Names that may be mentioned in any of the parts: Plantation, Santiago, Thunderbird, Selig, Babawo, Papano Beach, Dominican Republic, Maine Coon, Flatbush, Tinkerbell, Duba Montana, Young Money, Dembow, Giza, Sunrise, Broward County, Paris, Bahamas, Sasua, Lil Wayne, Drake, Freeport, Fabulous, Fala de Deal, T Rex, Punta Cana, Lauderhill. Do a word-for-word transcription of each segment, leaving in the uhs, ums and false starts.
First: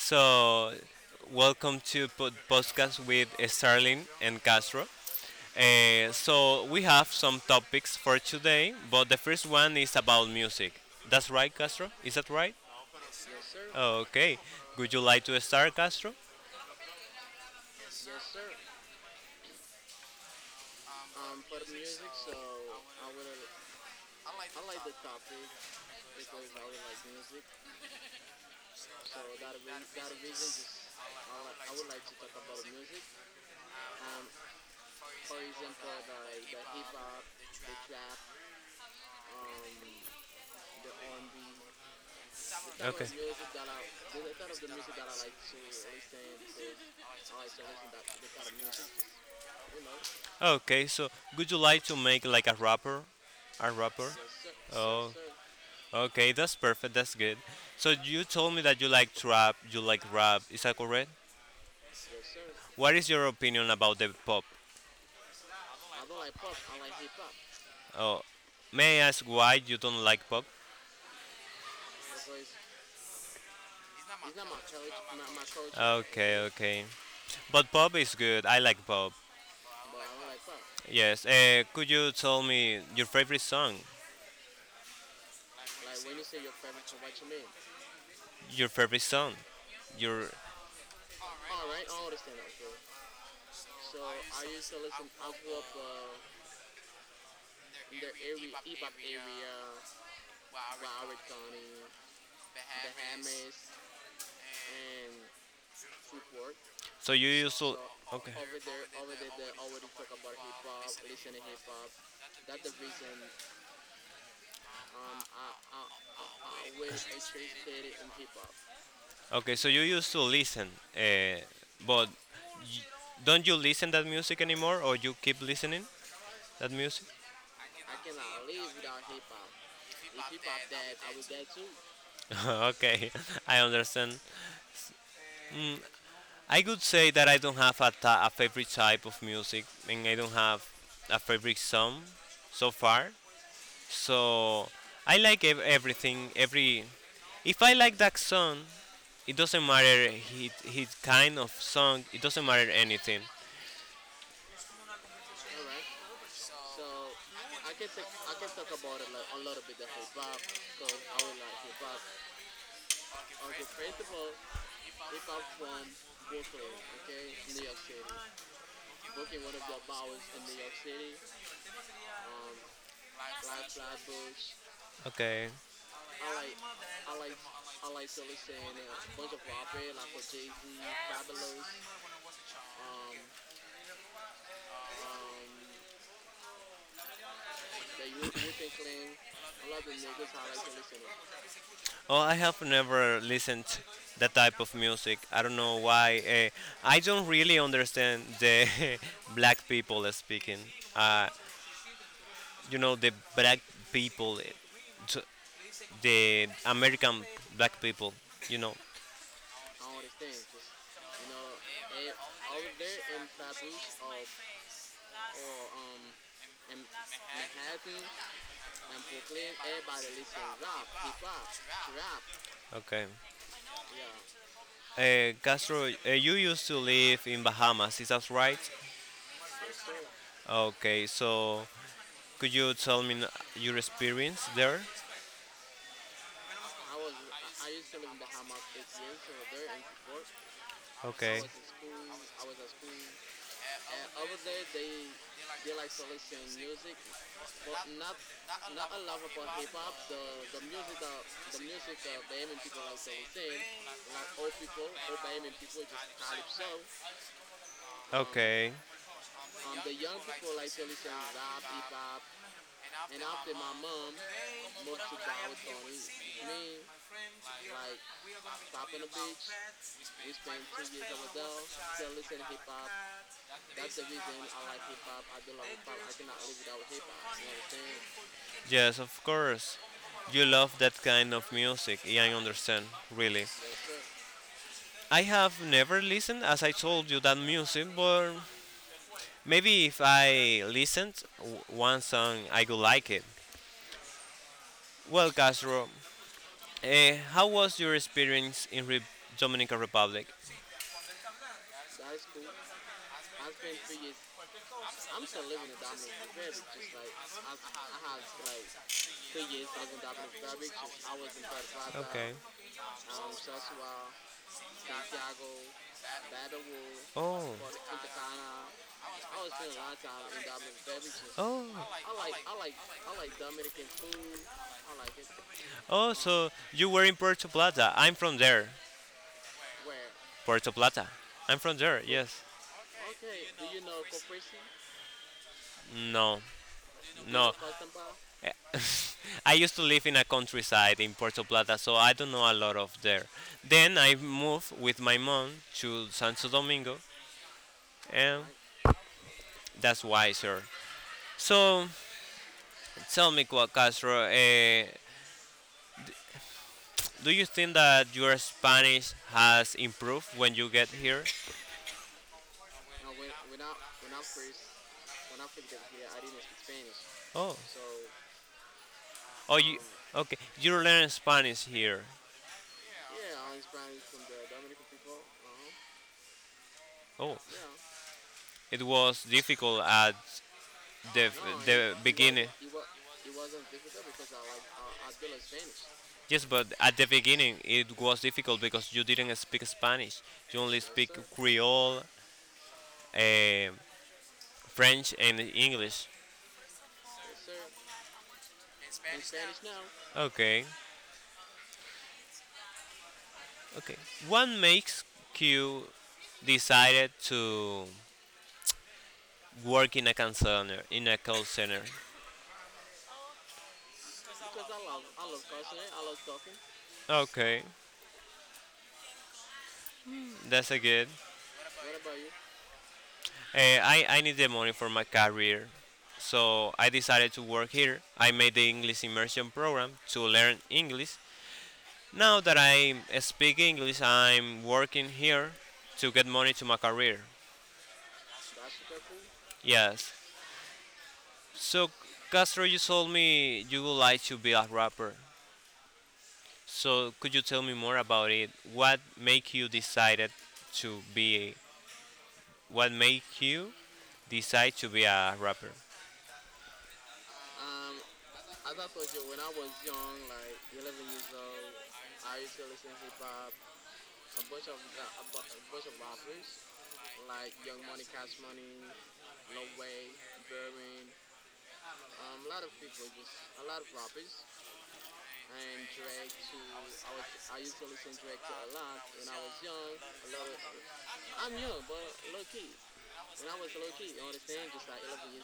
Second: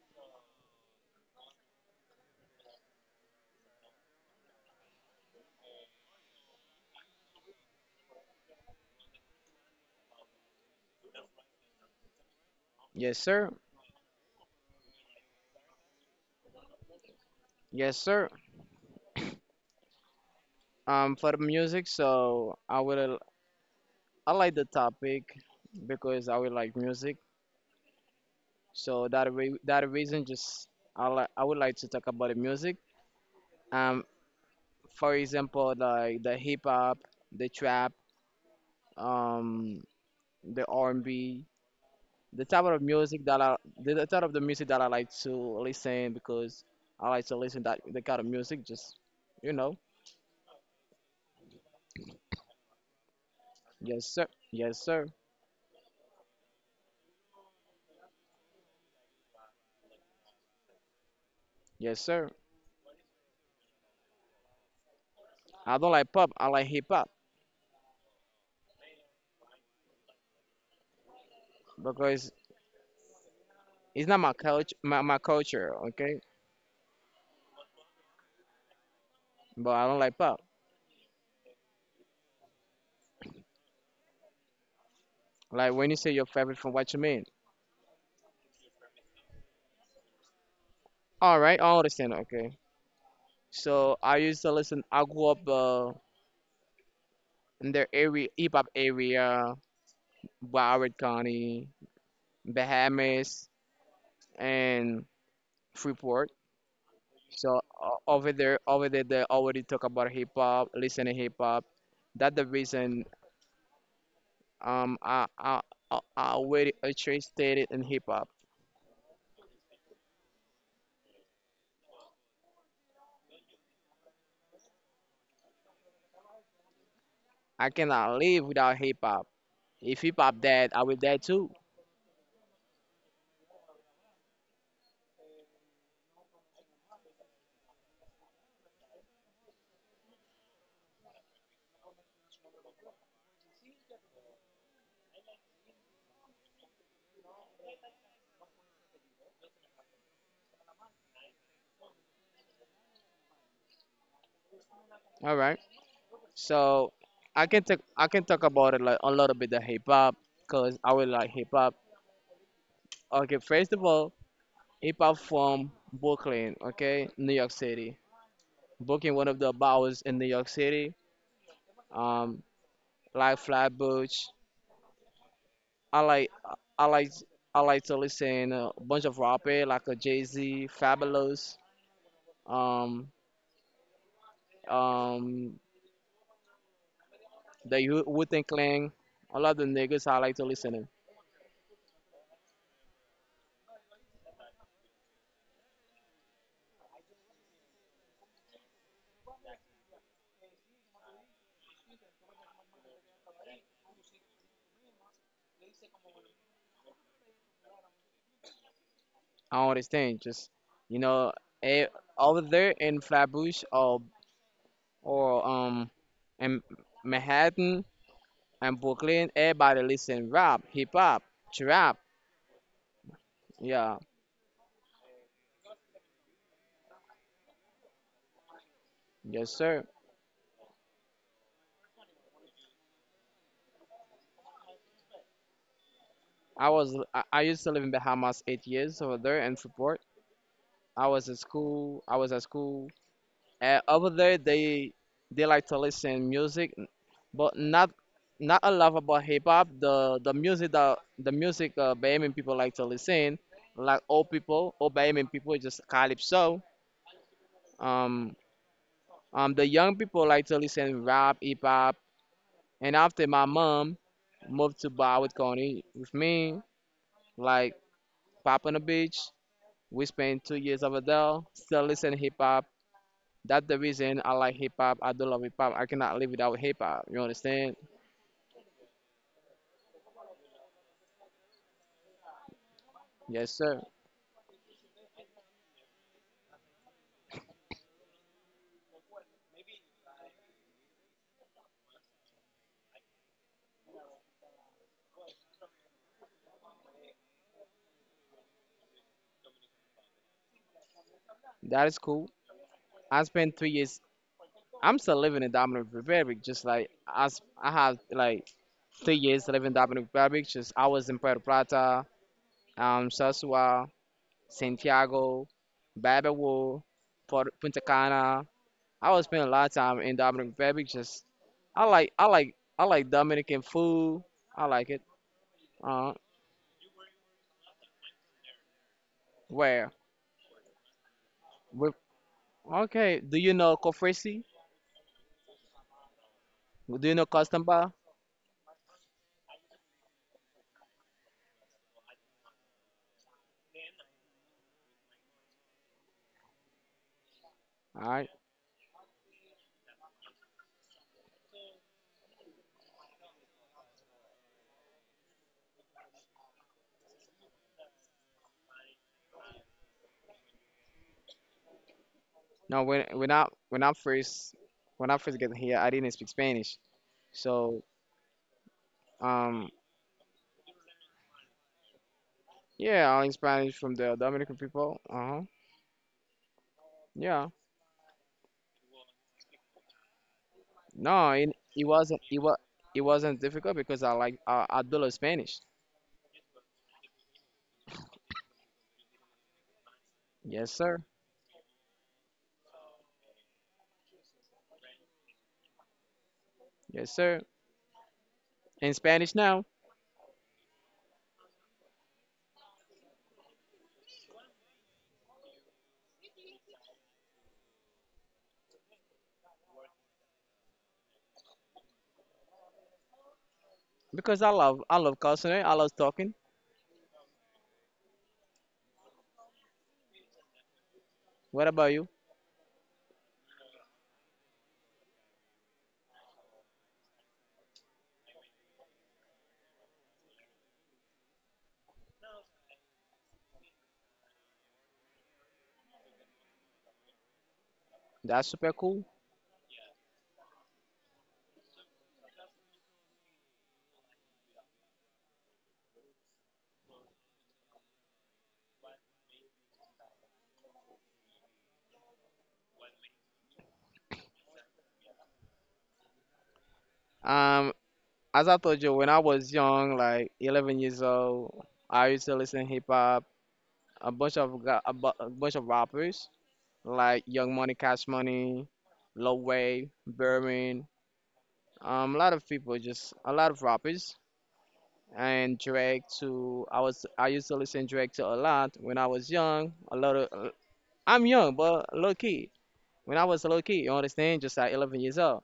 So, welcome to pod- podcast with Starling and Castro. Eh, so, we have some topics for today, but the first one is about music. That's right, Castro? Is that right? Yes, sir. Oh, okay. Would you like to start, Castro? Yes, sir. Um, for the music, so I will I like the topic because I will like music. So that re that reason, just I like I would like to talk about the music. Um, for example, like the hip hop, the trap, um, the R and B, the type of Okay. music that I the, the type of the music that I like to listen because I like to listen that the kind of music. Just you know, Okay, so would you like to make like a rapper? A yes, rapper? sir. Yes, sir. Oh. Okay, that's perfect. That's good. So you told me that you like trap, you like rap. Is that correct? Yes, sir. What is your opinion about the pop? I don't like pop. I like hip hop Oh, may I ask why you don't like pop? because it's not my culture, my, my culture, okay? Okay, okay. But pop is good. I like pop. But I don't like pop. Yes. Uh, could you tell me your favorite song? Like when you say your favorite, from what you mean? Your favorite song? Your All right, I understand. Okay. So I used to listen. I grew up uh, in their area, hip hop area, Broward County, Bahamas, and Freeport. so you used So to o- over okay. there, over there, they already talk about hip hop, listening hip hop. That's the reason um I I I I already interested in hip hop. Okay, so you used to listen, uh, but y- don't you listen that music anymore, or you keep listening? That music? I cannot live without hip hop. If hip hop dead, I will dead too. Okay, I understand. Mm, I could say that I don't have a, ta- a favorite type of music, and I don't have a favorite song so far. So I like ev- everything. Every if I like that song, it doesn't matter his, his kind of song. It doesn't matter anything. All right. So I can talk. I can talk about it like a little bit of hip hop, cause I will like hip hop. Okay. First of all, hip hop from Brooklyn. Okay, New York City. Brooklyn, one of the bowels in New York City. Um, like Flatbush. Okay. I like. I like. I like to listen a bunch of rapper like a Jay Z, Fabulous, um, um, the Wu- Wu-Tang Clan, all of the niggas I like to listen to. Oh, I have never listened that type of music. I don't know why. Uh, I don't really understand the black people speaking. Uh, you know, the black people, eh, t- the American black people. You know. I don't understand. Just you know, eh, Over there in Flatbush or or um in Manhattan and Brooklyn, everybody listen rap, hip hop, trap. Okay. Yeah, Uh, Castro, uh, you used to live in Bahamas. Is that right? yes sir. Okay. So, could you tell me n- your experience there? I was I, I used to live in Bahamas eight years over there in Freeport. I was at Okay. school. I was at school. And over there, they they like to listen music, but not not a lot about hip hop. The the music that the music uh, Bahamian people like to listen, like old people, old Bahamian people is just calypso. Um, Okay. um, the young people like to listen rap, hip hop. And after my mom moved to Broward County with me, like pop on the beach, we spent two years over there, still listen hip hop. That's the reason I like hip hop. I do love hip hop. I cannot live without hip hop. You understand? Yes, of course. You love that kind of music, yeah, I understand, really. Yes, sir. I have never listened, as I told you, that music, but maybe if I listened w- one song, I could like it. Well, Castro, uh, how was your experience in Re- Dominican Republic? That is cool. I spent three years. I'm still living in Dominican Republic. Just like I, s- I have like three years living in Dominican Republic. Just I was in Puerto Plata, Okay. um, Sasua, Santiago, Babawo, Oh. Port- Punta Cana. I was spending a lot of time in Dominican Republic. Just Oh. I like I like I like Dominican food. I like it. Uh, Oh, so you were in Puerto Plata. I'm from there. where? Puerto Plata. I'm from there. Yes. Okay. Do you know Cofresi? No. Do you know No. Costamba? Eh, I used to live in a countryside in Puerto Plata, so I don't know a lot of there. Then I moved with my mom to Santo Domingo, All right. and that's why, sir. So tell me, Qua- Castro, uh, do you think that your Spanish has improved when you get here? No, when when I when I first when I first get here, I didn't speak Spanish. Oh, So oh, um you okay? You learn Spanish here. yeah, I learned Spanish from the Dominican people. Uh-huh. Oh, Yeah. it was difficult at the No, it, it the wasn't it beginning. was it wasn't difficult because I like I, I do love Spanish. Yes, but at the beginning it was difficult because you didn't speak Spanish. You Yes, only sir. speak Creole, eh, French, and English. Yes, sir. In Spanish now Okay, okay. What makes Q decided to work in a call center? In a call center. because I love I love customer. I love talking. Okay, that's a good. What about you? Uh, I, I need the money for my career, so I decided to work here. I made the English immersion program to learn English. Now that I speak English, I'm working here to get money to my career. That's super cool. Yes. So, Castro, you told me you would like to be a rapper. So, could you tell me more about it? What make you decided to be? What make you decide to be a rapper? Um, as I told you, when I was young, like eleven years old, I used to listen hip hop, a bunch of ga- a, bu- a bunch of rappers like Young Money, Cash Money, Lil Wayne, Berman, um, a lot of people, just a lot of rappers, and Drake too. I was I used to listen Drake to a lot when I was young. A lot of I'm young, but low key. When I was low key, you understand, just like eleven years old.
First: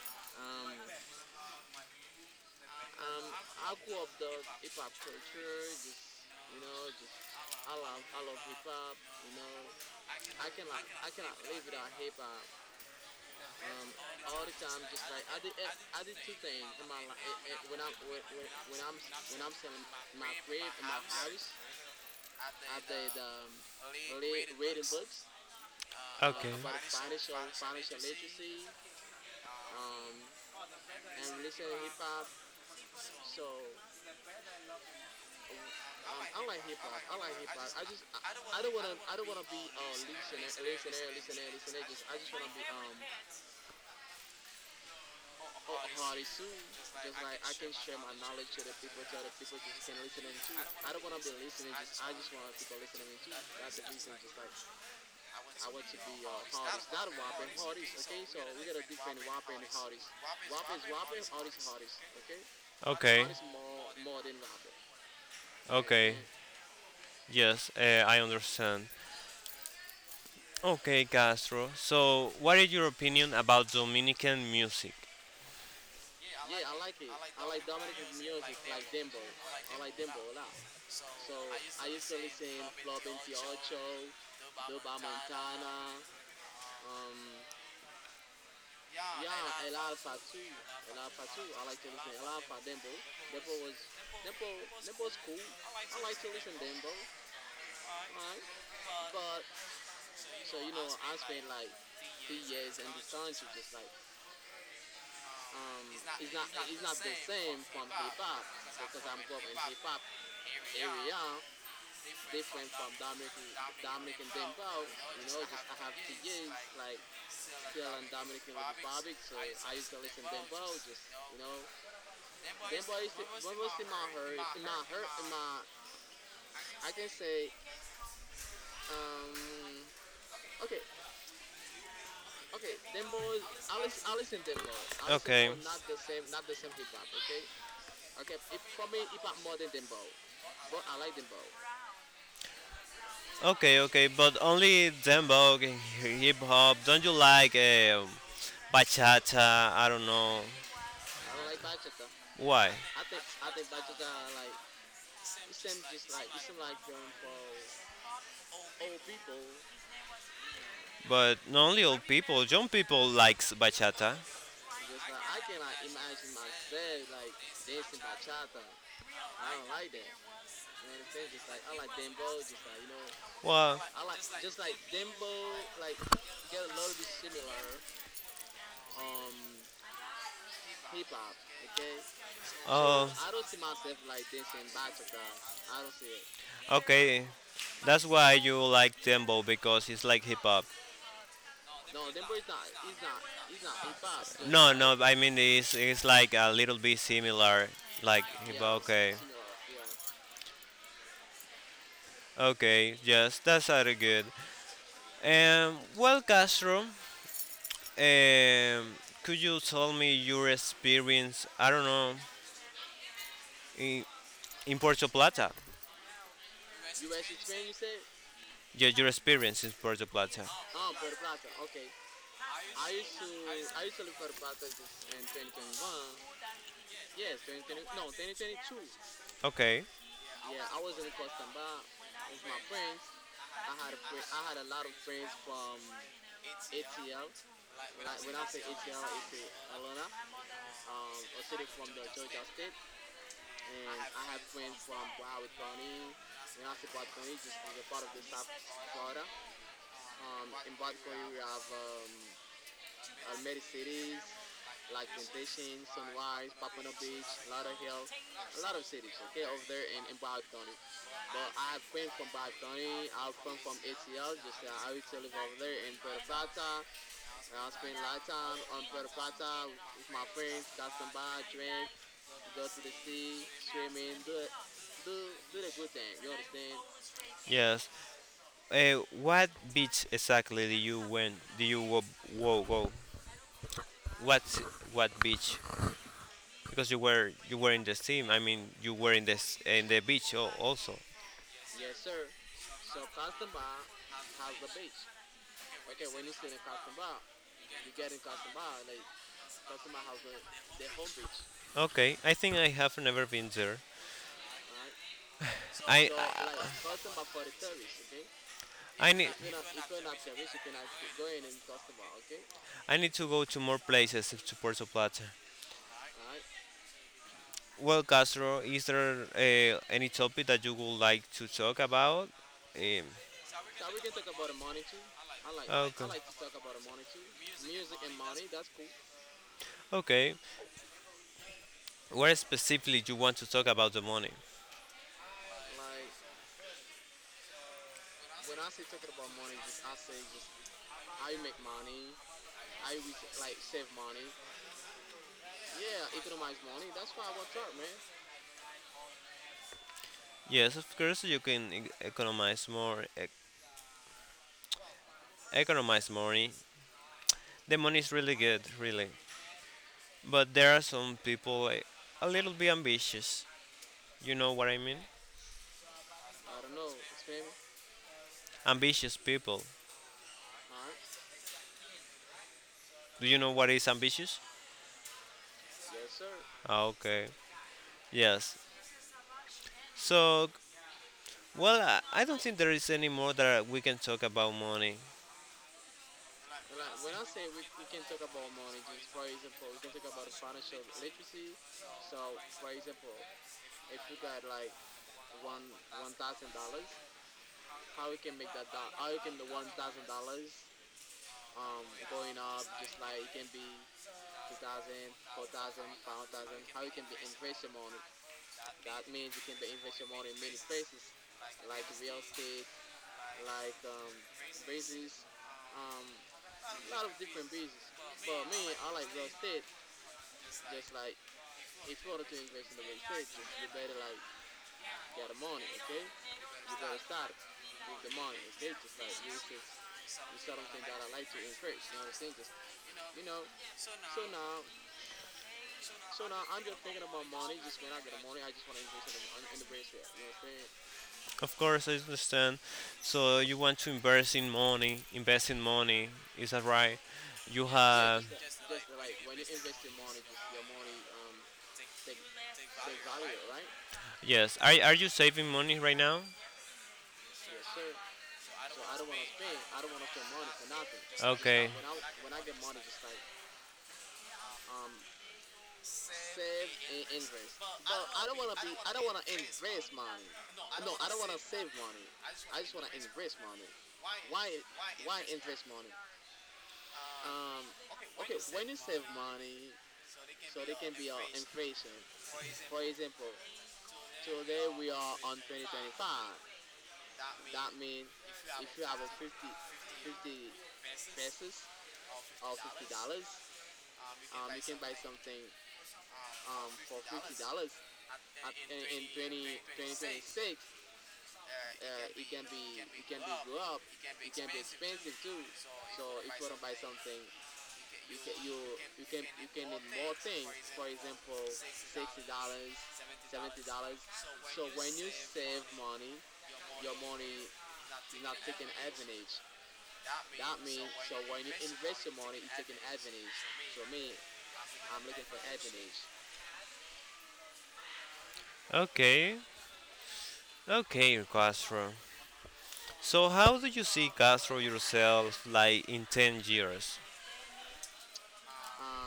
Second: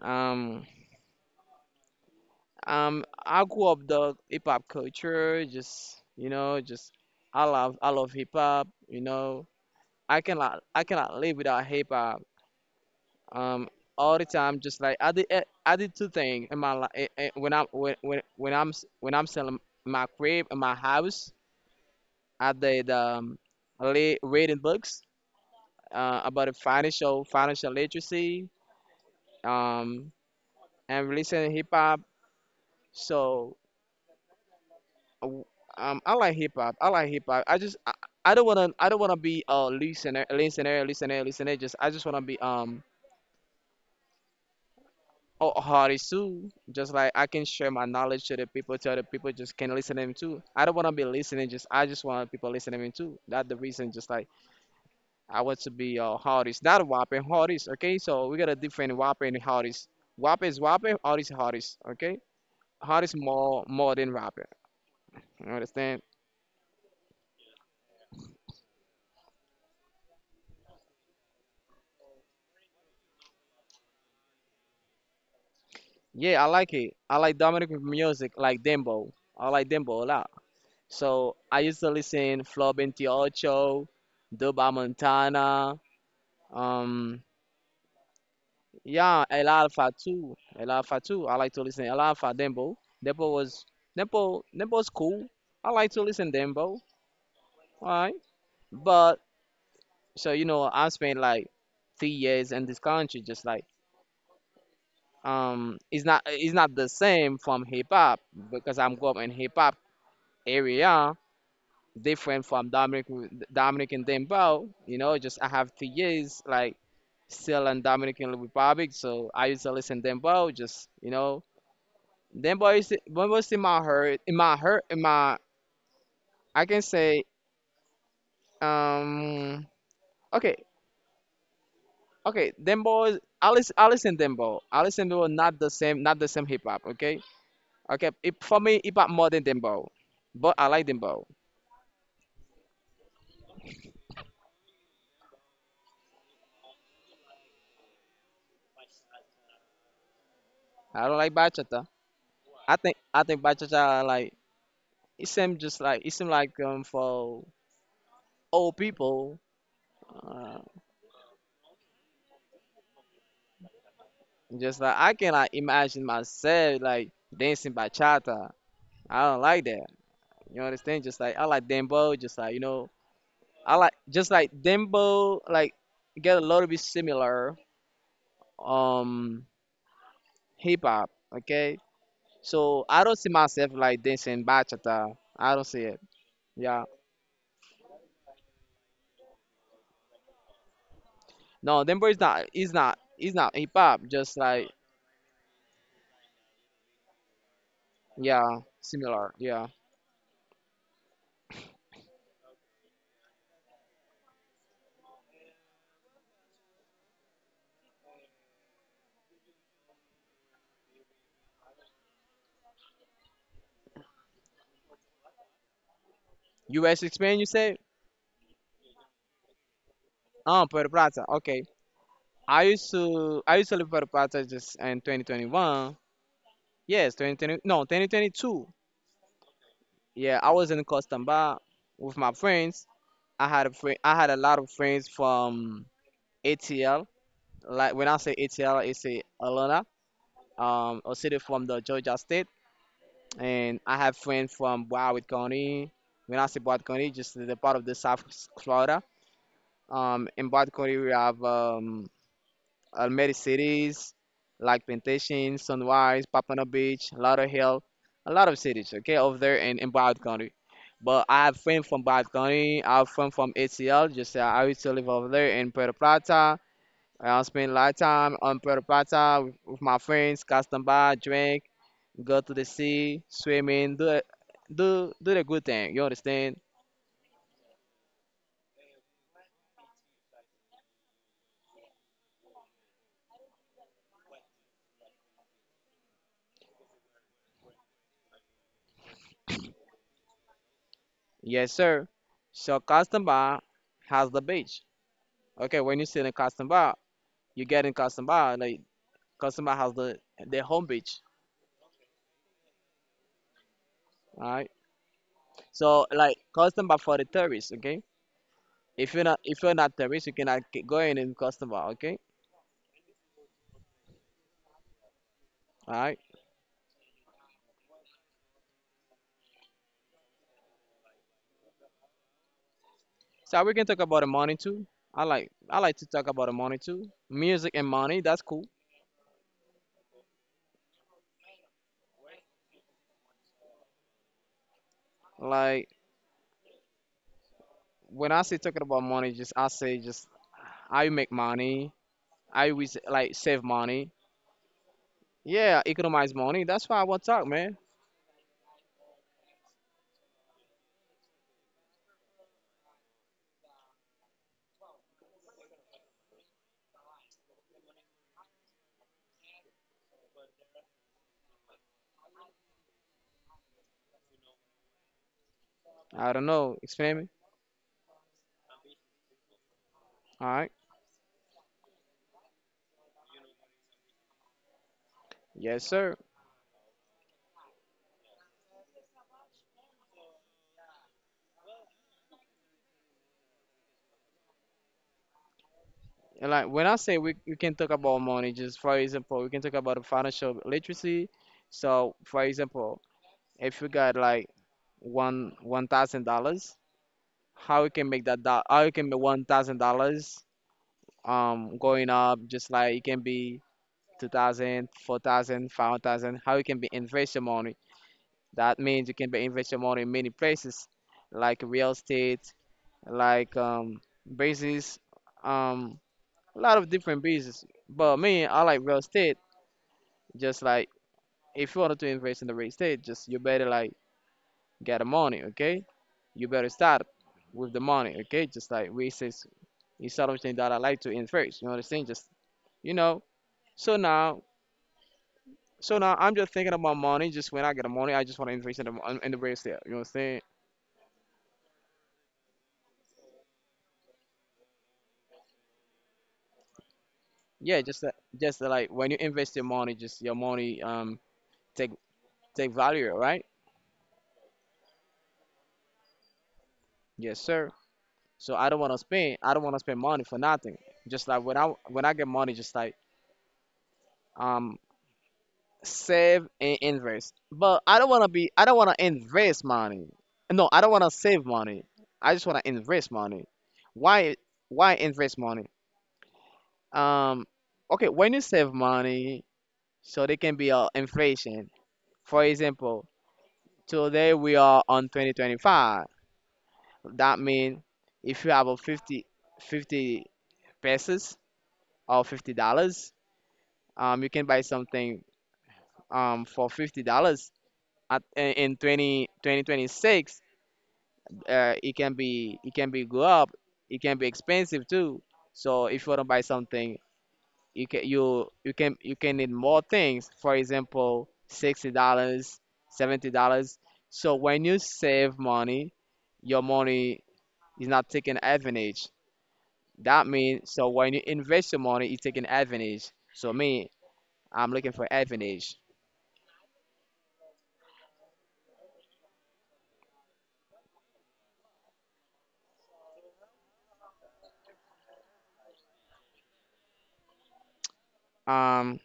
Um, Um, I grew up the hip hop culture, just you know, just I love I love hip hop, you know. I cannot I cannot live without hip hop. Um, all the time, just like I did eh, I did two things in my life when I'm when when when I'm s- when I'm selling my crib in my house. I did um, I lea- reading books uh, about Okay. the financial financial literacy, um, and listening hip hop. So. w- um, I like hip hop. I like hip hop. I just I, I don't wanna I don't wanna be a listener, listener, listener, listener. Just I just wanna be um a a artist too. Just like I can share my knowledge to the people, to other people just can listen to them too. I don't wanna be listening. Just I just want people listening to me too. That's the reason. Just like I want to be a artist, not a whopper, artist. Okay, so we got a different whopper and artist. Whopper is whopper, artist is artist. Okay, artist Okay. more more than rapper. You understand? Okay, yes, uh, I understand. Okay, Castro. So, what is your opinion about Dominican music? Yeah, I like it. I like Dominican music, like Dembo. I like Dembo a lot. So I used to listen Flow twenty-eight, Duba Montana, um, yeah, El Alfa too. El Alfa too. I like to listen El Alfa, Dembo. Dembo was Dembo. Dembo's cool. I like to listen Dembo. Alright, but so you know, I spent like three years in this country, just like um, it's not it's not the same from hip hop because I'm grew up in hip hop area different from Dominic Dominican Dembo. You know, just I have three years like still in Dominican Republic, so I used to listen Dembo. Just you know, Dembo is Dembo is in my heart, in my heart, in my I can say um okay okay Dembo is I listen I listen Dembo. I listen Dembo, Okay. not the same not the same hip hop. Okay, okay, it, for me hip hop more than Dembo, but I like Dembo. Okay, okay, but only dembow, and hip hop. Don't you like um bachata? I don't know I don't like bachata. why. I think I think bachata like it seemed just like it seemed like um for old people, uh, But not only old people, young people likes bachata. just like I can like imagine myself like dancing bachata. I don't like that. You understand? Just like I like dembo, just like you know, I Well, like just like dembo like get a little bit similar um hip hop. Okay, so I uh, don't see myself like dancing bachata. I don't see it. it. Yeah, Okay, that's why you like Dembo because it's like hip hop. no, dembo is not. Is not. Is not hip hop. Just No, like like no, I mean it's it's like a little bit similar, like hip yeah, hop. Okay, similar. Yeah. yeah. Okay, yes, that's very good. Um, well, Castro, um, could you tell me your experience? I don't know in in Puerto Plata. U S Spain, you say? Yeah, your experience in Puerto Plata. Oh, Puerto Plata. Okay. I used to I used to live Puerto Plata just in twenty twenty-one. Yes, two thousand twenty. No, twenty twenty-two. Okay, Yeah, I was in Costamba with my friends. I had a friend. I had a lot of friends from A T L. Like when I say A T L, it's a Atlanta, um, a city from the Georgia state. And I have friends from Broward County. When I say Broward County, just the part of the South Florida. Um, in Broward County, we have um, uh, many cities like Plantation, Sunrise, Papano Beach, Lauderhill, a lot of cities, okay, over there in, in Broward County. But I have friends from Broward County, I have friends from A T L, just uh, I used to live over there in Puerto Plata. I spend a lot of time on Puerto Plata with, with my friends, custom by, drink, go to the sea, swimming, do it- do do the good thing. You understand? yes. Uh, what beach exactly do you went? Do you wo wo go? What what beach? Because you were you were in the steam. I mean, you were in this in the beach al- also. Yes, sir. So custom bar has the beach. Okay, when you sit in custom bar, you get in custom bar. Like customer has the the homepage. Okay, I think I have never been there. Alright. So I like I, customer for the tourists, okay? If I you're need. Not if you're not tourist, you cannot get- go in and customer, okay? I need to go to more places to Puerto Plata. Alright. Well, Castro, is there uh, any topic that you would like to talk about? Um, So we can talk about the money too. I like I like to okay. talk about the money too. Music and money, that's cool. Okay, where specifically you want to talk about the money? Like when I say talking about money, just I say just I make money. I always like save money. Yeah, economize money. That's why I want to talk, man. Yes, of course you can e- economize more. E- economize money. The money is really good, really. But there are some people eh, a little bit ambitious. You know what I mean? I don't know. Explain me. Ambitious people. All right. Do you know what is ambitious? Yes, sir. Ah, okay. Yes. So, well, I I don't think there is any more that we can talk about money. And like when I say we, we can talk about money, just for example, we can talk about financial literacy. So for example, if you got like one one thousand dollars, how you can make that do- how you can make one thousand dollars um going up just like it can be two thousand, four thousand, five thousand, how you can be invest your money. That means you can be invest your money in many places like real estate, like um basis, um a lot of different business. But me, I like real estate. Just like if you wanted to invest in the real estate, just you better like get the money, okay? You better start with the money, okay? Just like we says it's something that I like to invest. You know what I'm saying? Just you know. So now, so now I'm just thinking about money. Just when I get the money, I just want to invest in the in the real estate. You know what I'm saying? Of course, I understand. So you want to invest in money, invest in money, is that right? You Yeah, just yeah, that- have, just just uh, like when you invest your money, just your money um take take value, right? yes. Are, are you saving money right now? So Yes, sir. So I don't I want to spend. I don't want to spend money for nothing. just I Just like when okay. I when I get money, just like um save and invest. But I don't want to be. I don't want to invest money. No, I don't want to save money. I just want to invest money. Why? Why invest money? Um. Okay, when you save money, so there can be a inflation. For example, today we are on twenty twenty-five. That means if you have a fifty fifty pesos or fifty dollars. Um, you can buy something um, for fifty dollars at in in twenty, twenty twenty-six. Uh, it can be it can be go up. It can be expensive too. So if you want to buy something, you can you you can you can need more things. For example, sixty dollars, seventy dollars. So when you save money, your money is not taken advantage. That means so when you invest your money, it's taking advantage. So me, I'm looking for advantage. Like okay, okay, Castro. So, how do you see Castro yourself like in ten years? Um,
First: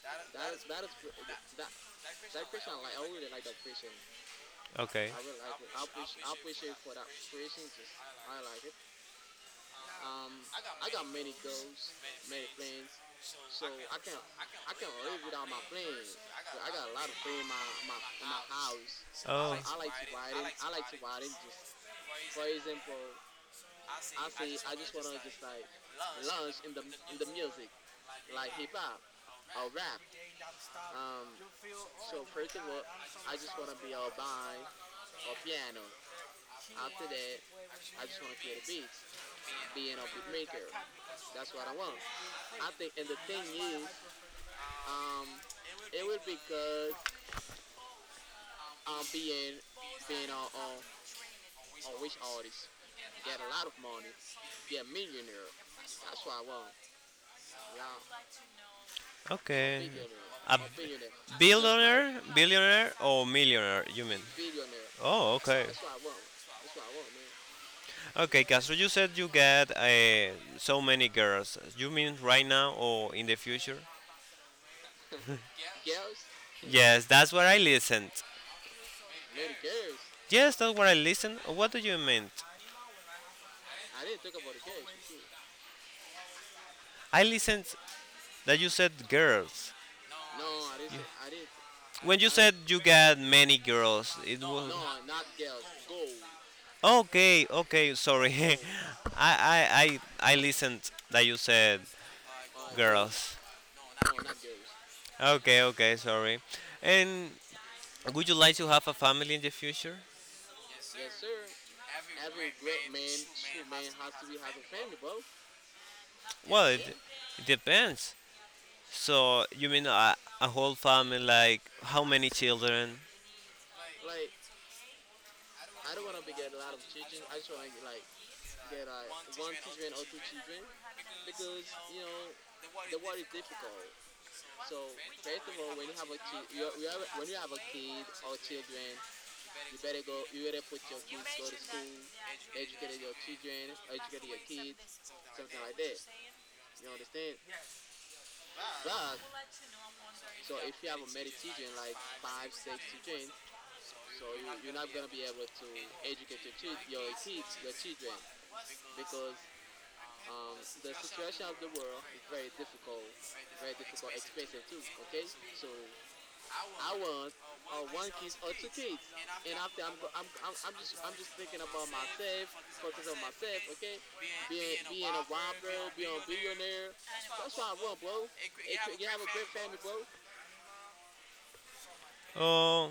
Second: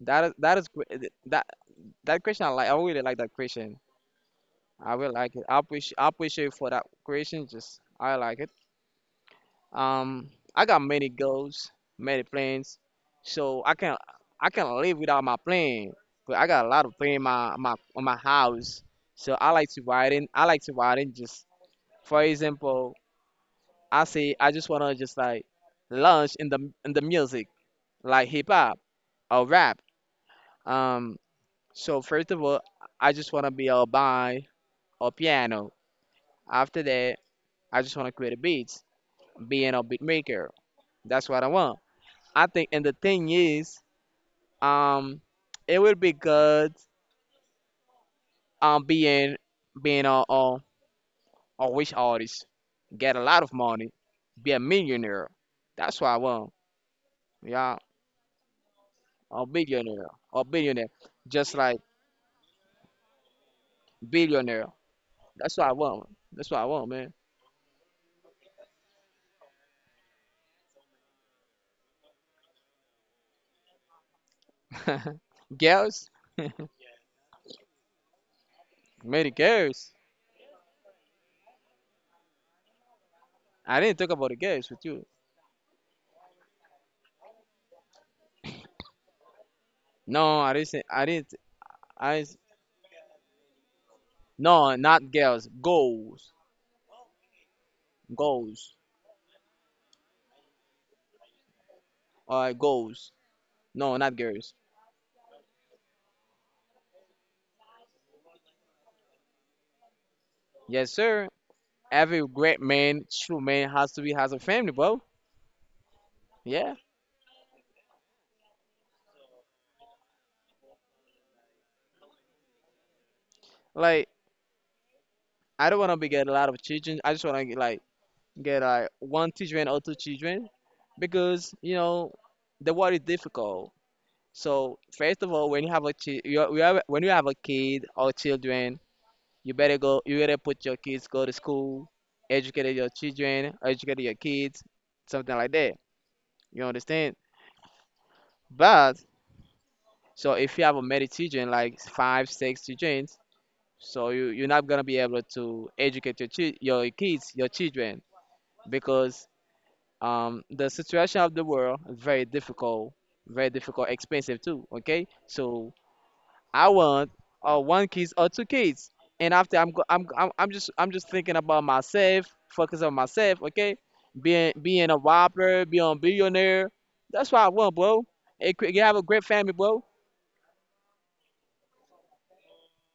That is that is gre- that That question I like. I really like that question. I Okay. really like it. I appreciate I appreciate for that I- question. creation Just I like it. Um, I got many goals, many plans, so I can I can live without my plan. But I got a lot of plan in my my on my house. So I Oh, like to write in. I like to write in. Just for example, I say I just wanna just like launch in the in the music, like hip hop or rap. Um, So first of all, I just wanna be a buy or piano. After that, I just wanna create beats, being a beat maker. That's what I want. I think, and the thing is, um, it will be good, um, being being a a, a wish artist, get a lot of money, be a millionaire. That's what I want. Yeah, a okay. billionaire, a A billionaire, just like billionaire, billionaire or millionaire? You mean? billionaire. Oh, That's what okay. I want. That's what I want, man. Okay, Castro, you said you get uh, so many girls. You mean right now or in the future? Girls, Yes, that's what I listened. many girls. Yes, that's what I listened. What do you mean? I didn't talk about the girls with you. I listened that you said girls. No, I didn't. Say, I didn't. I When you s- said you get many girls, it no, was. not girls. Goals, Okay, okay, sorry. goals, I, I, I, I listened that you said uh, goals. girls. No, not girls. Okay, okay, sorry. And would you like to have a family in the future? Yes, sir. Every great man, true man, has to be has a family, bro. Well, Yeah. it, it depends. So, you mean a, a whole family, like how many children? Like I don't wanna be get a lot of children. I just wanna get, like, get like one children or two children, because you know the world is difficult. So first of all, when you have a chi- you, you have, when you have a kid or children, you better go. You better put your kids go to school, educate your children, educate your kids, something like that. You understand? But so if you have a many children, like five, six children, so you you're not gonna be able to educate your chi- your kids, your children, because um the situation of the world is very difficult, very difficult, expensive too. Okay, so I want uh, one kids or two kids. And after I'm, go- I'm I'm I'm just I'm just thinking about myself, focus on myself, okay? Being being a whopper, being a billionaire. That's what I want, bro. Hey, cre- you have a great family, bro. Oh,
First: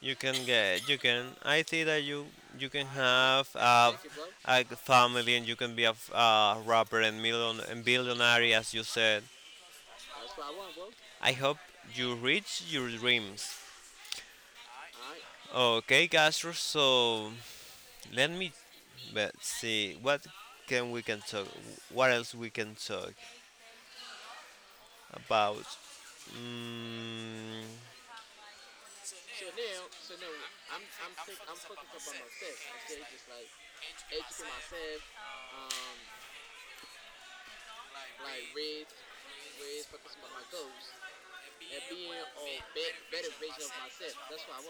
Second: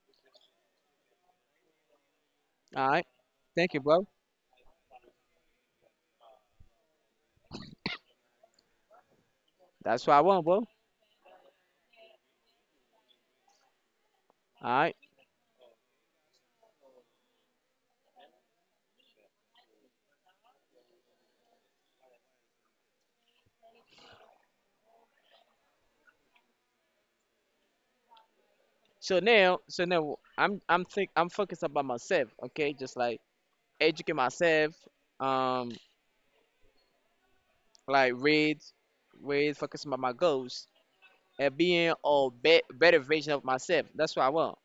you can get, you can. I think that you you can All right. have Thank you, a, bro. a family and you can be a, f- a rapper and, million, and billionaire, as you said. That's what I want, bro. All I hope you reach your dreams. right. Okay, Castro, so let me but see what can we can talk. What else we can talk about? Mm, So now, so now I'm I'm think I'm focused about myself, okay? Just like educate myself, um, like read, read, focus on my goals and being a be- better version of myself. That's what I want.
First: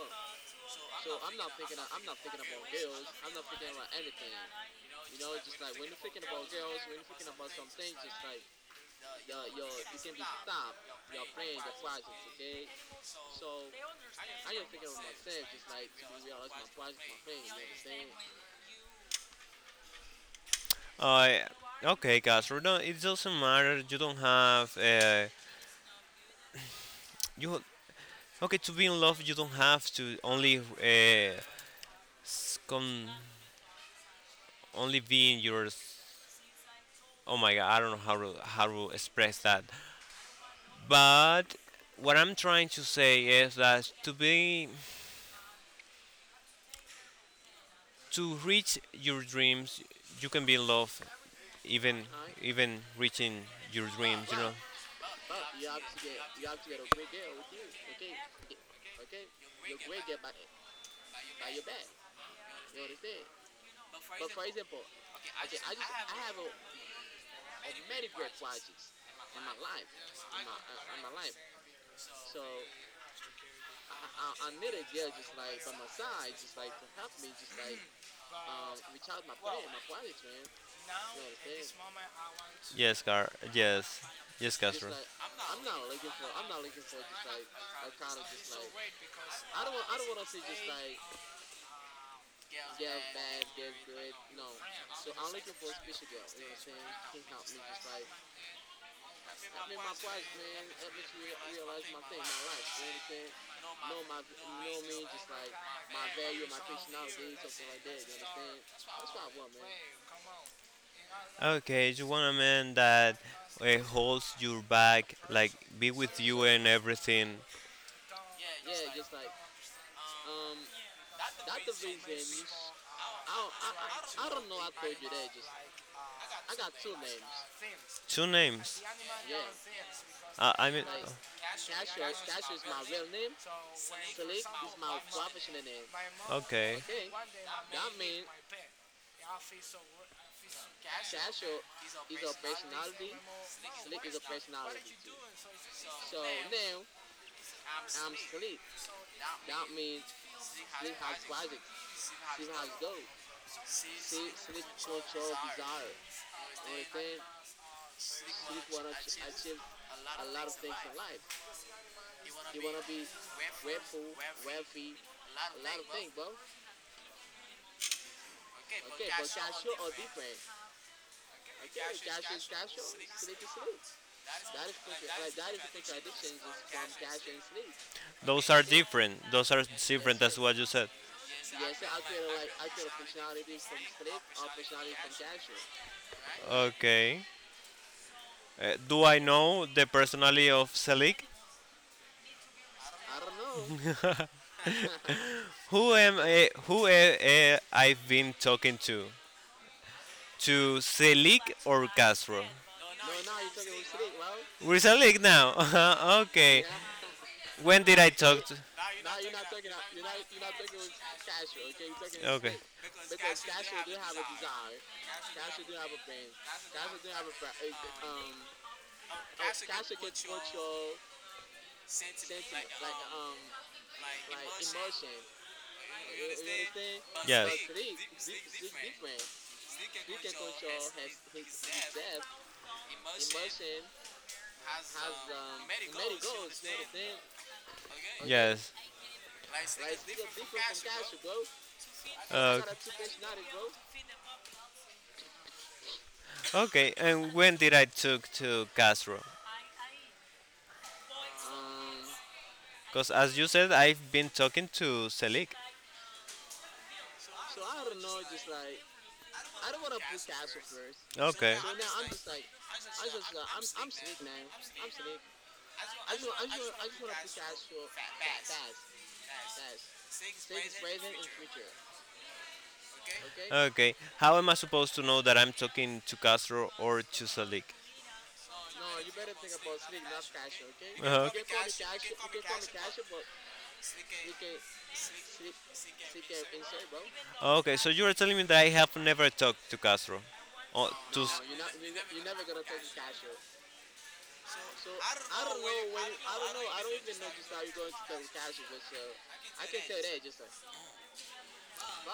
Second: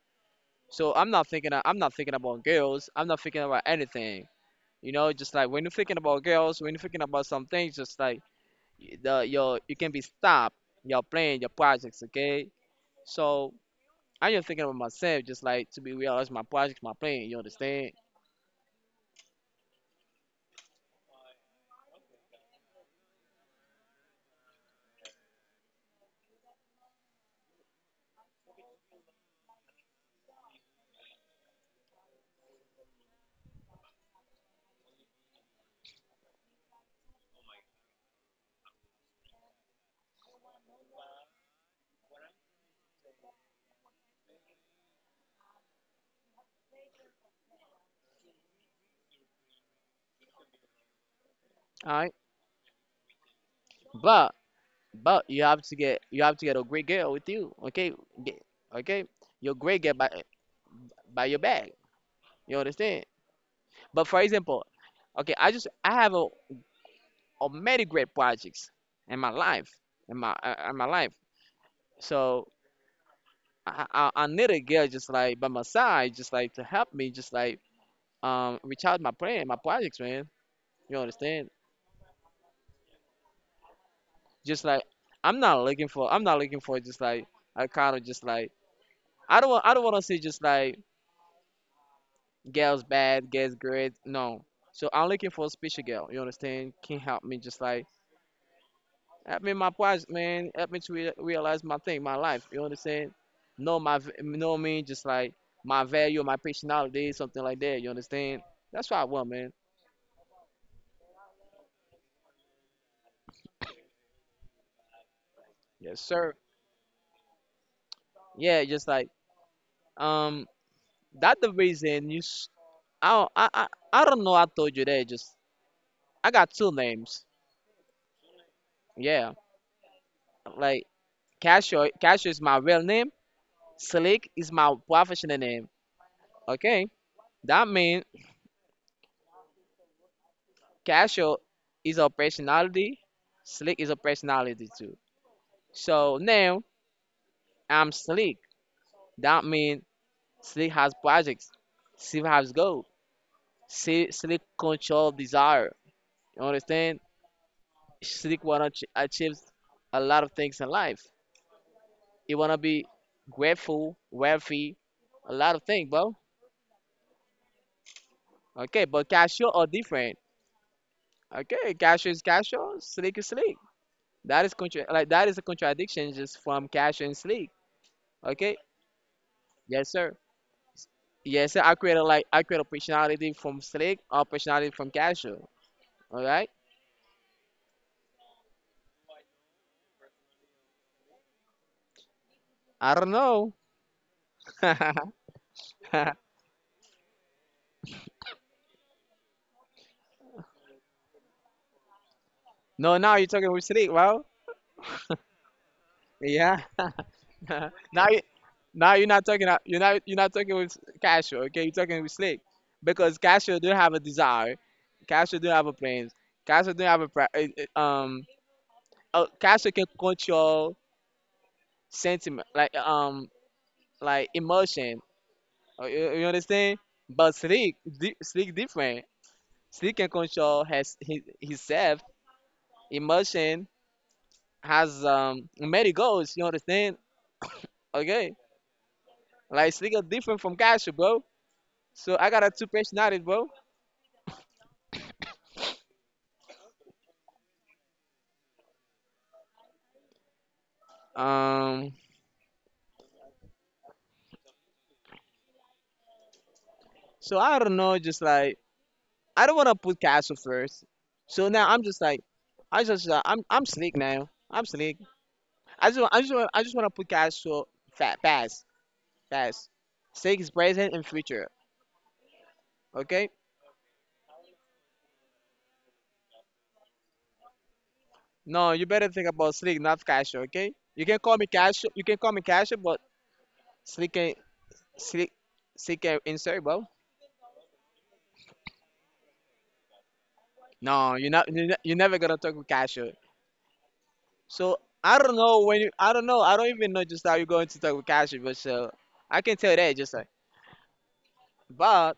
So I'm not thinking i I'm not thinking about girls. I'm not thinking about anything. You know, just like when you're thinking about girls, when you're thinking about some things, just like the your you can be stopped. Your plan, your projects, okay? So I'm just thinking about myself, just like to be real, that's my projects, my plan. You understand? I okay, guys. We don't- It doesn't matter. You don't have uh, you. Okay, to be in love, you don't have to only uh, s- con, only be in your. Oh my god, I don't know how to how to express that. But what I'm trying to say is that to be to reach your dreams, you can be in love All even right, even reaching your dreams, but you know. but you have to get you have to get a great girl with you, okay? Get, okay, your great girl by by your bag. You understand? But for example, okay, I just I have a of many great projects in my life, in my uh, in my life. So I, I, I need a girl just like by my side, just like to help me, just like um reach out my plan, my projects, man. You understand? Yes, Car. Yes, yes, Just like Castro. I'm not looking for, I'm not looking for just like a kind of just like I don't want, I don't want to see just like girls bad, girls great. No. So I'm looking for a special girl. You understand? Can help me just like help me my project, man. Help me to rea- realize my thing, my life. You understand? Know my, v- know what I mean? Just like my value, my personality, something like that. You understand? That's what I want, man. Okay, you want a man that uh, holds your back, like be Yes, with sir. you and everything. Yeah, just like um, that the reason you. s- I don't- I I, I don't know. I told you that. Just I got two names. Two names. Yeah, Uh, I like mean, Casio. Casio is my real name. Slick is my professional name. okay. Okay, that means Casio is a personality. Slick is a personality too. So now I'm Slick. That means Slick has projects. Slick has goals. Slick, Slick control desire. You understand? Slick wanna ch- achieve a lot of things in life. He wanna be grateful, wealthy, a lot of things, bro. Okay, but Casio are different. Okay, Casio is Casio, Slick is Slick. That is contra- like that is a contradiction just from Casio and Slick. Those Okay, are different. Those are yes sir. different. That's what you said. Yes, sir, I create like I create a personality from Slick or personality from Casual. All right. Okay. Uh, do I know the personality of Selig? I don't know. Who am I, who am I, I have been talking to? To Selig or Castro? No, now you're talking with Slick, well. We're Selig now. Uh-huh, Yeah. okay. When did now I you talk to? Now you're not talking you're not you're not talking with Casual. Okay, you're talking with Slick Okay. because Casual do have a desire. Casual do have a plans. Casual do have a pri- eh, eh, um. Uh, Casual can control sentiment like um like emotion. Uh, You, you understand? But Yes. Slick di- Slick different. She can control has his, himself, emotion, has um many goals. You understand? Okay, Yes. like she got different from Kasha, bro. So I got a Uh, two personality, bro. okay. And when did I talk to Castro? Um, Because as you said, I've been talking to Selig. so I don't know, just like I don't wanna put Kasha first. So Okay. now I'm just like, I just uh, I'm I'm slick now. I'm slick. I just wa- I just wa- I just wanna put Kasha fat fast fast. Slick is present and future. Okay. Okay. How am I supposed to know that I'm talking to Castro or to Selig? No, you better think about Slick, not Casio, okay? You can Uh-huh. call me Casio. You can call me Casio, but Slick ain't Slick. Slick ain't insert, bro. Okay, so you are telling me that I have never talked to Castro. Oh, No, to you're s- not. You're, not, you're never gonna talk with Casio. So I don't know when you. I don't know. I don't even know just how you're going to talk with Casio, but so I can tell that just like. But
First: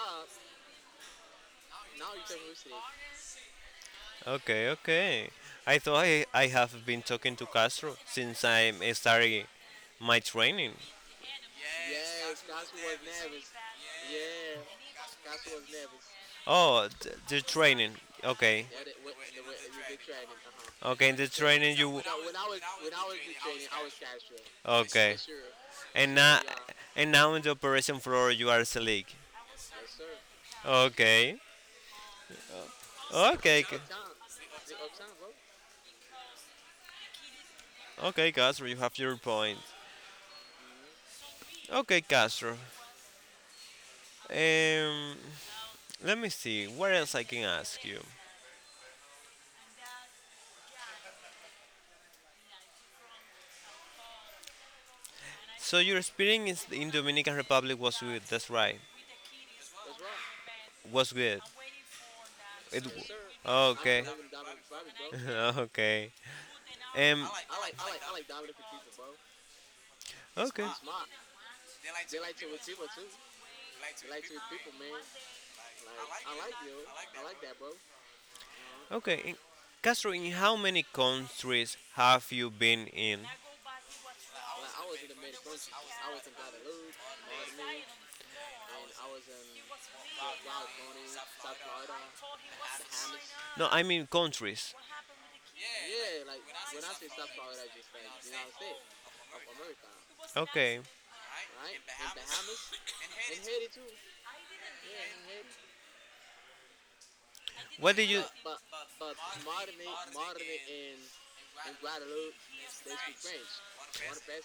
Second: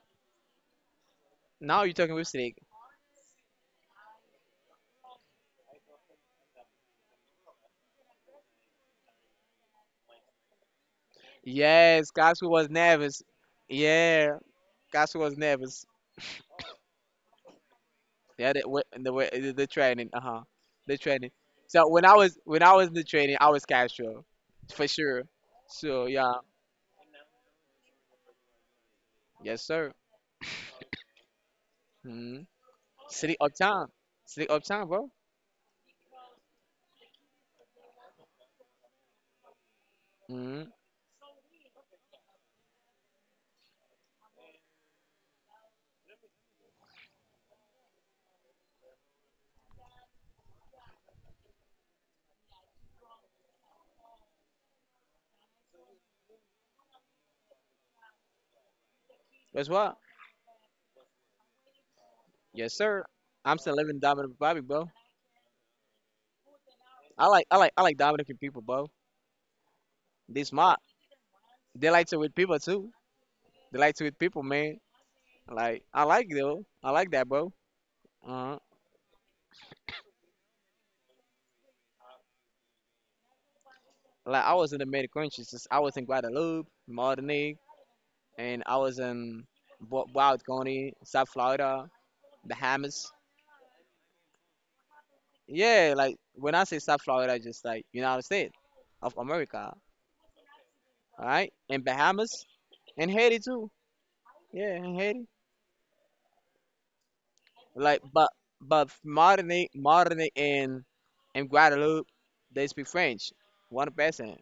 now you're talking with Slick. okay, okay. I thought I, I have been talking to Castro since I started my training. Yes, Casio was nervous. Yeah, Casio was nervous. Oh, th- the training. Yeah, they, Okay, wh- and the way the the training, uh huh, uh-huh. the Okay. In the training. training So you when I was when I was in the training, I was Castro, sure. for Okay, sure. So and yeah, now and now in the operation floor you are Selig. yes sir. Okay, Mm-hmm. City okay, Ca- uptown, city uptown, bro. okay, Castro, you have your point. Mm-hmm. Okay, Castro. Um, let me see. What else I can ask you? So your experience in Dominican Republic was good. That's right. That's what. Was good. Yes It. W- sir. I'm still living in Okay. Dominican Republic, bro. Okay. Um. I like I like I like Dominican people, bro. They Okay. smart. They like to with people too. They like to with people, man. Like I like it, though. I like that, bro. Uh huh. Okay. In- Castro, in how many countries have you been in? Like I was in the Mediterranean. Just I was in Guadeloupe, Martinique, and I was in Wa- Wild County, South Florida, Bahamas. No, I mean countries. Yeah, like when I say South Florida, just like United States of America, Okay. all right? And Bahamas and Haiti too. Yeah, and Haiti. What Like, did you? but but Martinique, Martinique and and Guadeloupe, they speak French, one percent.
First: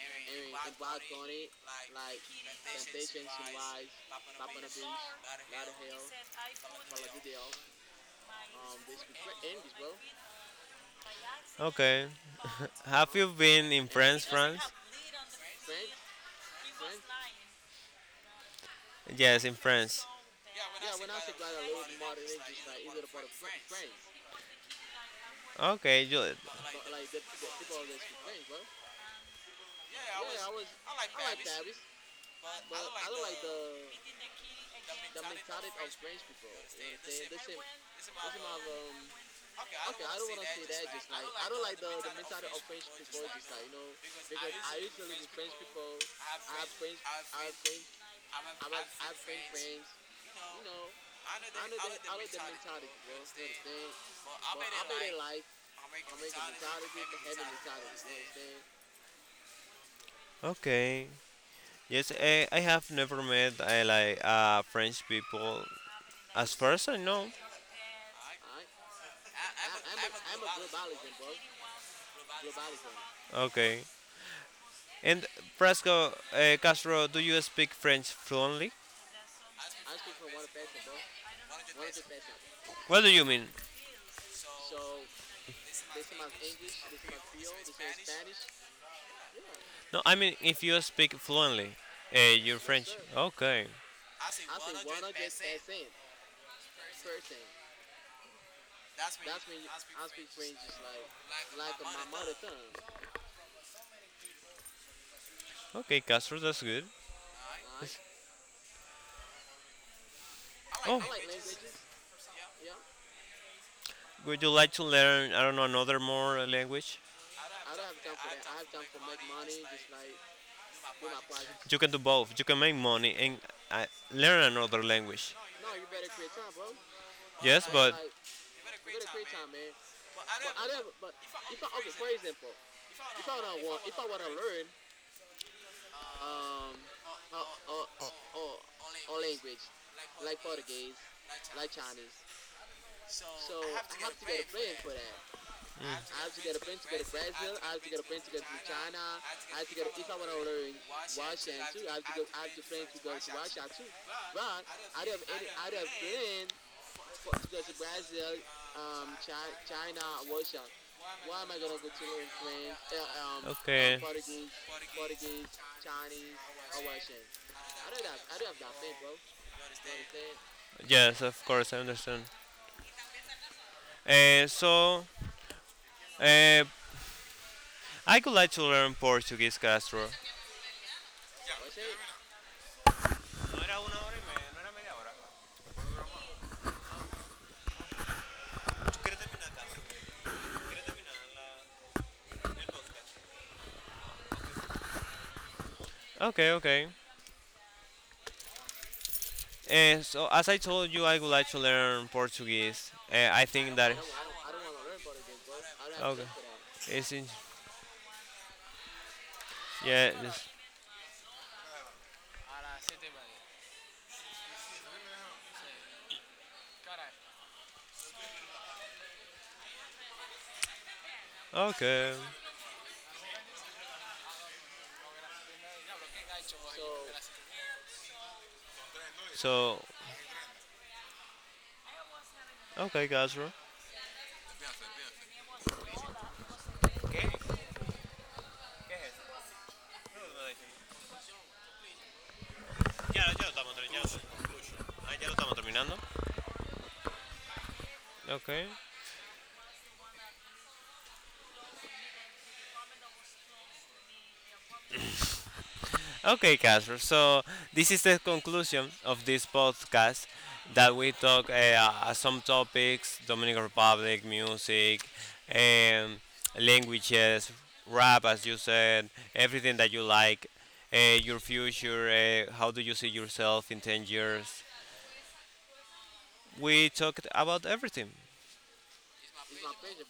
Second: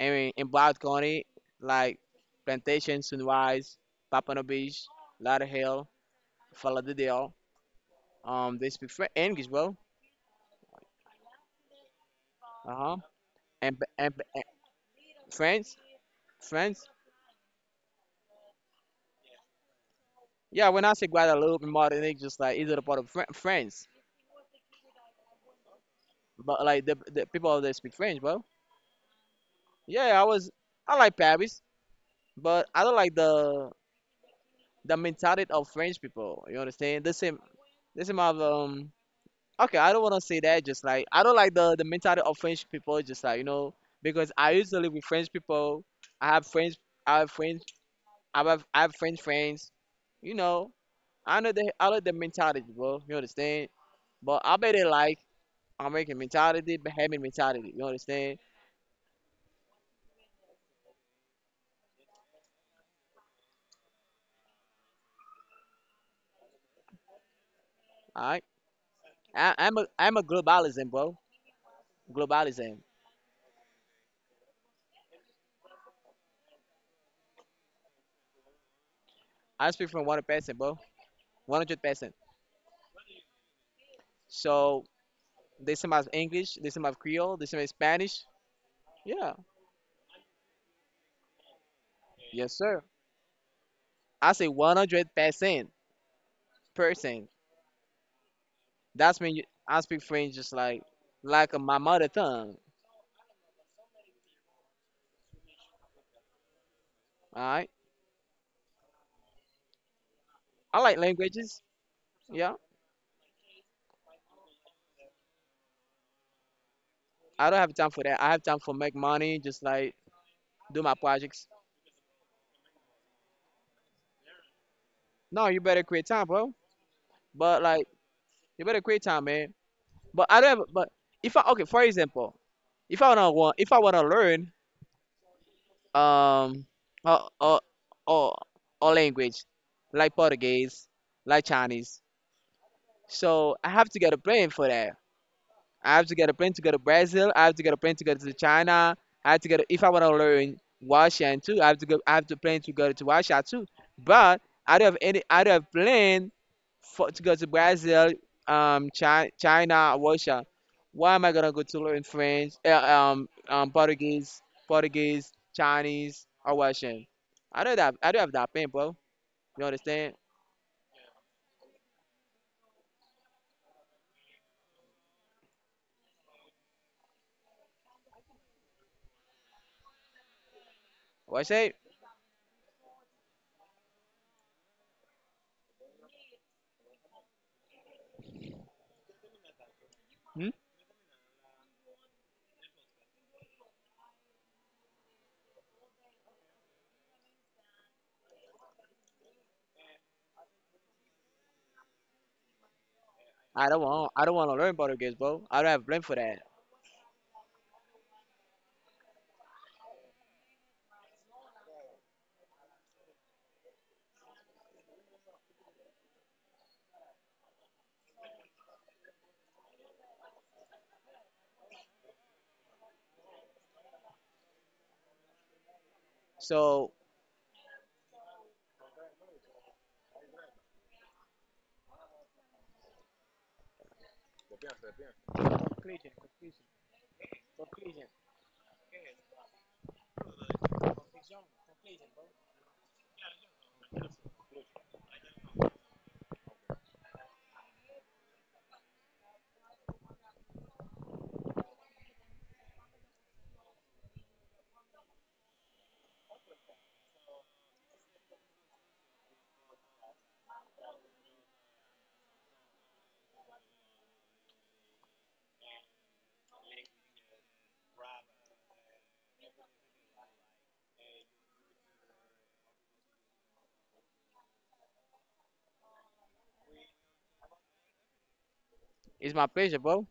I mean, in Broward County, like Plantation, Sunrise, Papano Beach, Lauderhill, Fala de Deal, um, they speak French, English, bro. Okay. Uh huh. Have you been and, in and, France, And France? France, France. Yes, in France. Yeah, when I say Guadeloupe and Martinique, just like either the part of Fran France, Okay, you, but like the, the people out there speak French, bro. Yeah, I was I like Paris, but I don't like the the mentality of French people. You understand? The same, the same of um. Okay, I don't want to say that. Just like I don't like the the mentality of French people. Just like, you know, because I used to live with French people. I have friends. I have friends. I have I have French friends. You know, I know they I like the mentality, bro. You understand? But I bet they like American mentality, Bahamian mentality. You understand? okay. Yes, I, I have never met I like uh, French people as person. No. Alright? I I'm a I'm a globalism, bro. Globalism. Okay. And Frasco uh, Castro, do you speak French fluently? I speak from one percent, bro. One hundred percent. What do you mean? So they some have English, they some have Creole, they some have Spanish. Yeah. No, I mean if you speak fluently, uh, Yes, you're sir. French. Okay. I say one hundred percent person. That's when you, I speak French just like like my mother tongue. Okay, Castro, that's good. Alright? I like Oh, languages. Yeah. would you like to learn I don't know another more language? I don't have time for that. I have time for make money, just like do my projects. You can do both. You can make money and uh, learn another language. No, you better create time, bro. But Yes, like, but you better create time, man. But I don't. But if I okay, for example, if I wanna want, if I wanna learn um a a a, a language like Portuguese, like Chinese, so I have to get a plan for that. I have to get a plane to go to Brazil. I have to get a plane to go to China. I have to get a, if I want to learn Russian too. I have to go. I have to plan to go to Russia too. But I don't have any. I don't have plan for to go to Brazil, um, China, China, Russia. Why am I gonna go to learn French, uh, um, um, okay. Portuguese, Portuguese, Chinese, or Russian? I don't have. I don't have that plan, bro. You understand? Yes, of course, I understand. Uh, so, uh, I would like to learn Portuguese, Castro. What I say? Hmm? Okay, okay. Uh, so, as I told you, I would like to learn Portuguese. Uh, I I think don't that no, want. I don't want to learn Portuguese, bro. I don't have plan for okay. that. That. It's in. Yeah, it's, okay. So So, okay, Casper. Ya, ya lo estamos terminando. Ah, ya lo estamos terminando. Okay. Okay, Casper. So this is the conclusion of this podcast that we talk uh, uh, some topics: Dominican Republic, music, um, languages, rap, as you said, everything that you like, uh, your future, uh, how do you see yourself in ten years? We talked about everything. it's my pleasure, bro.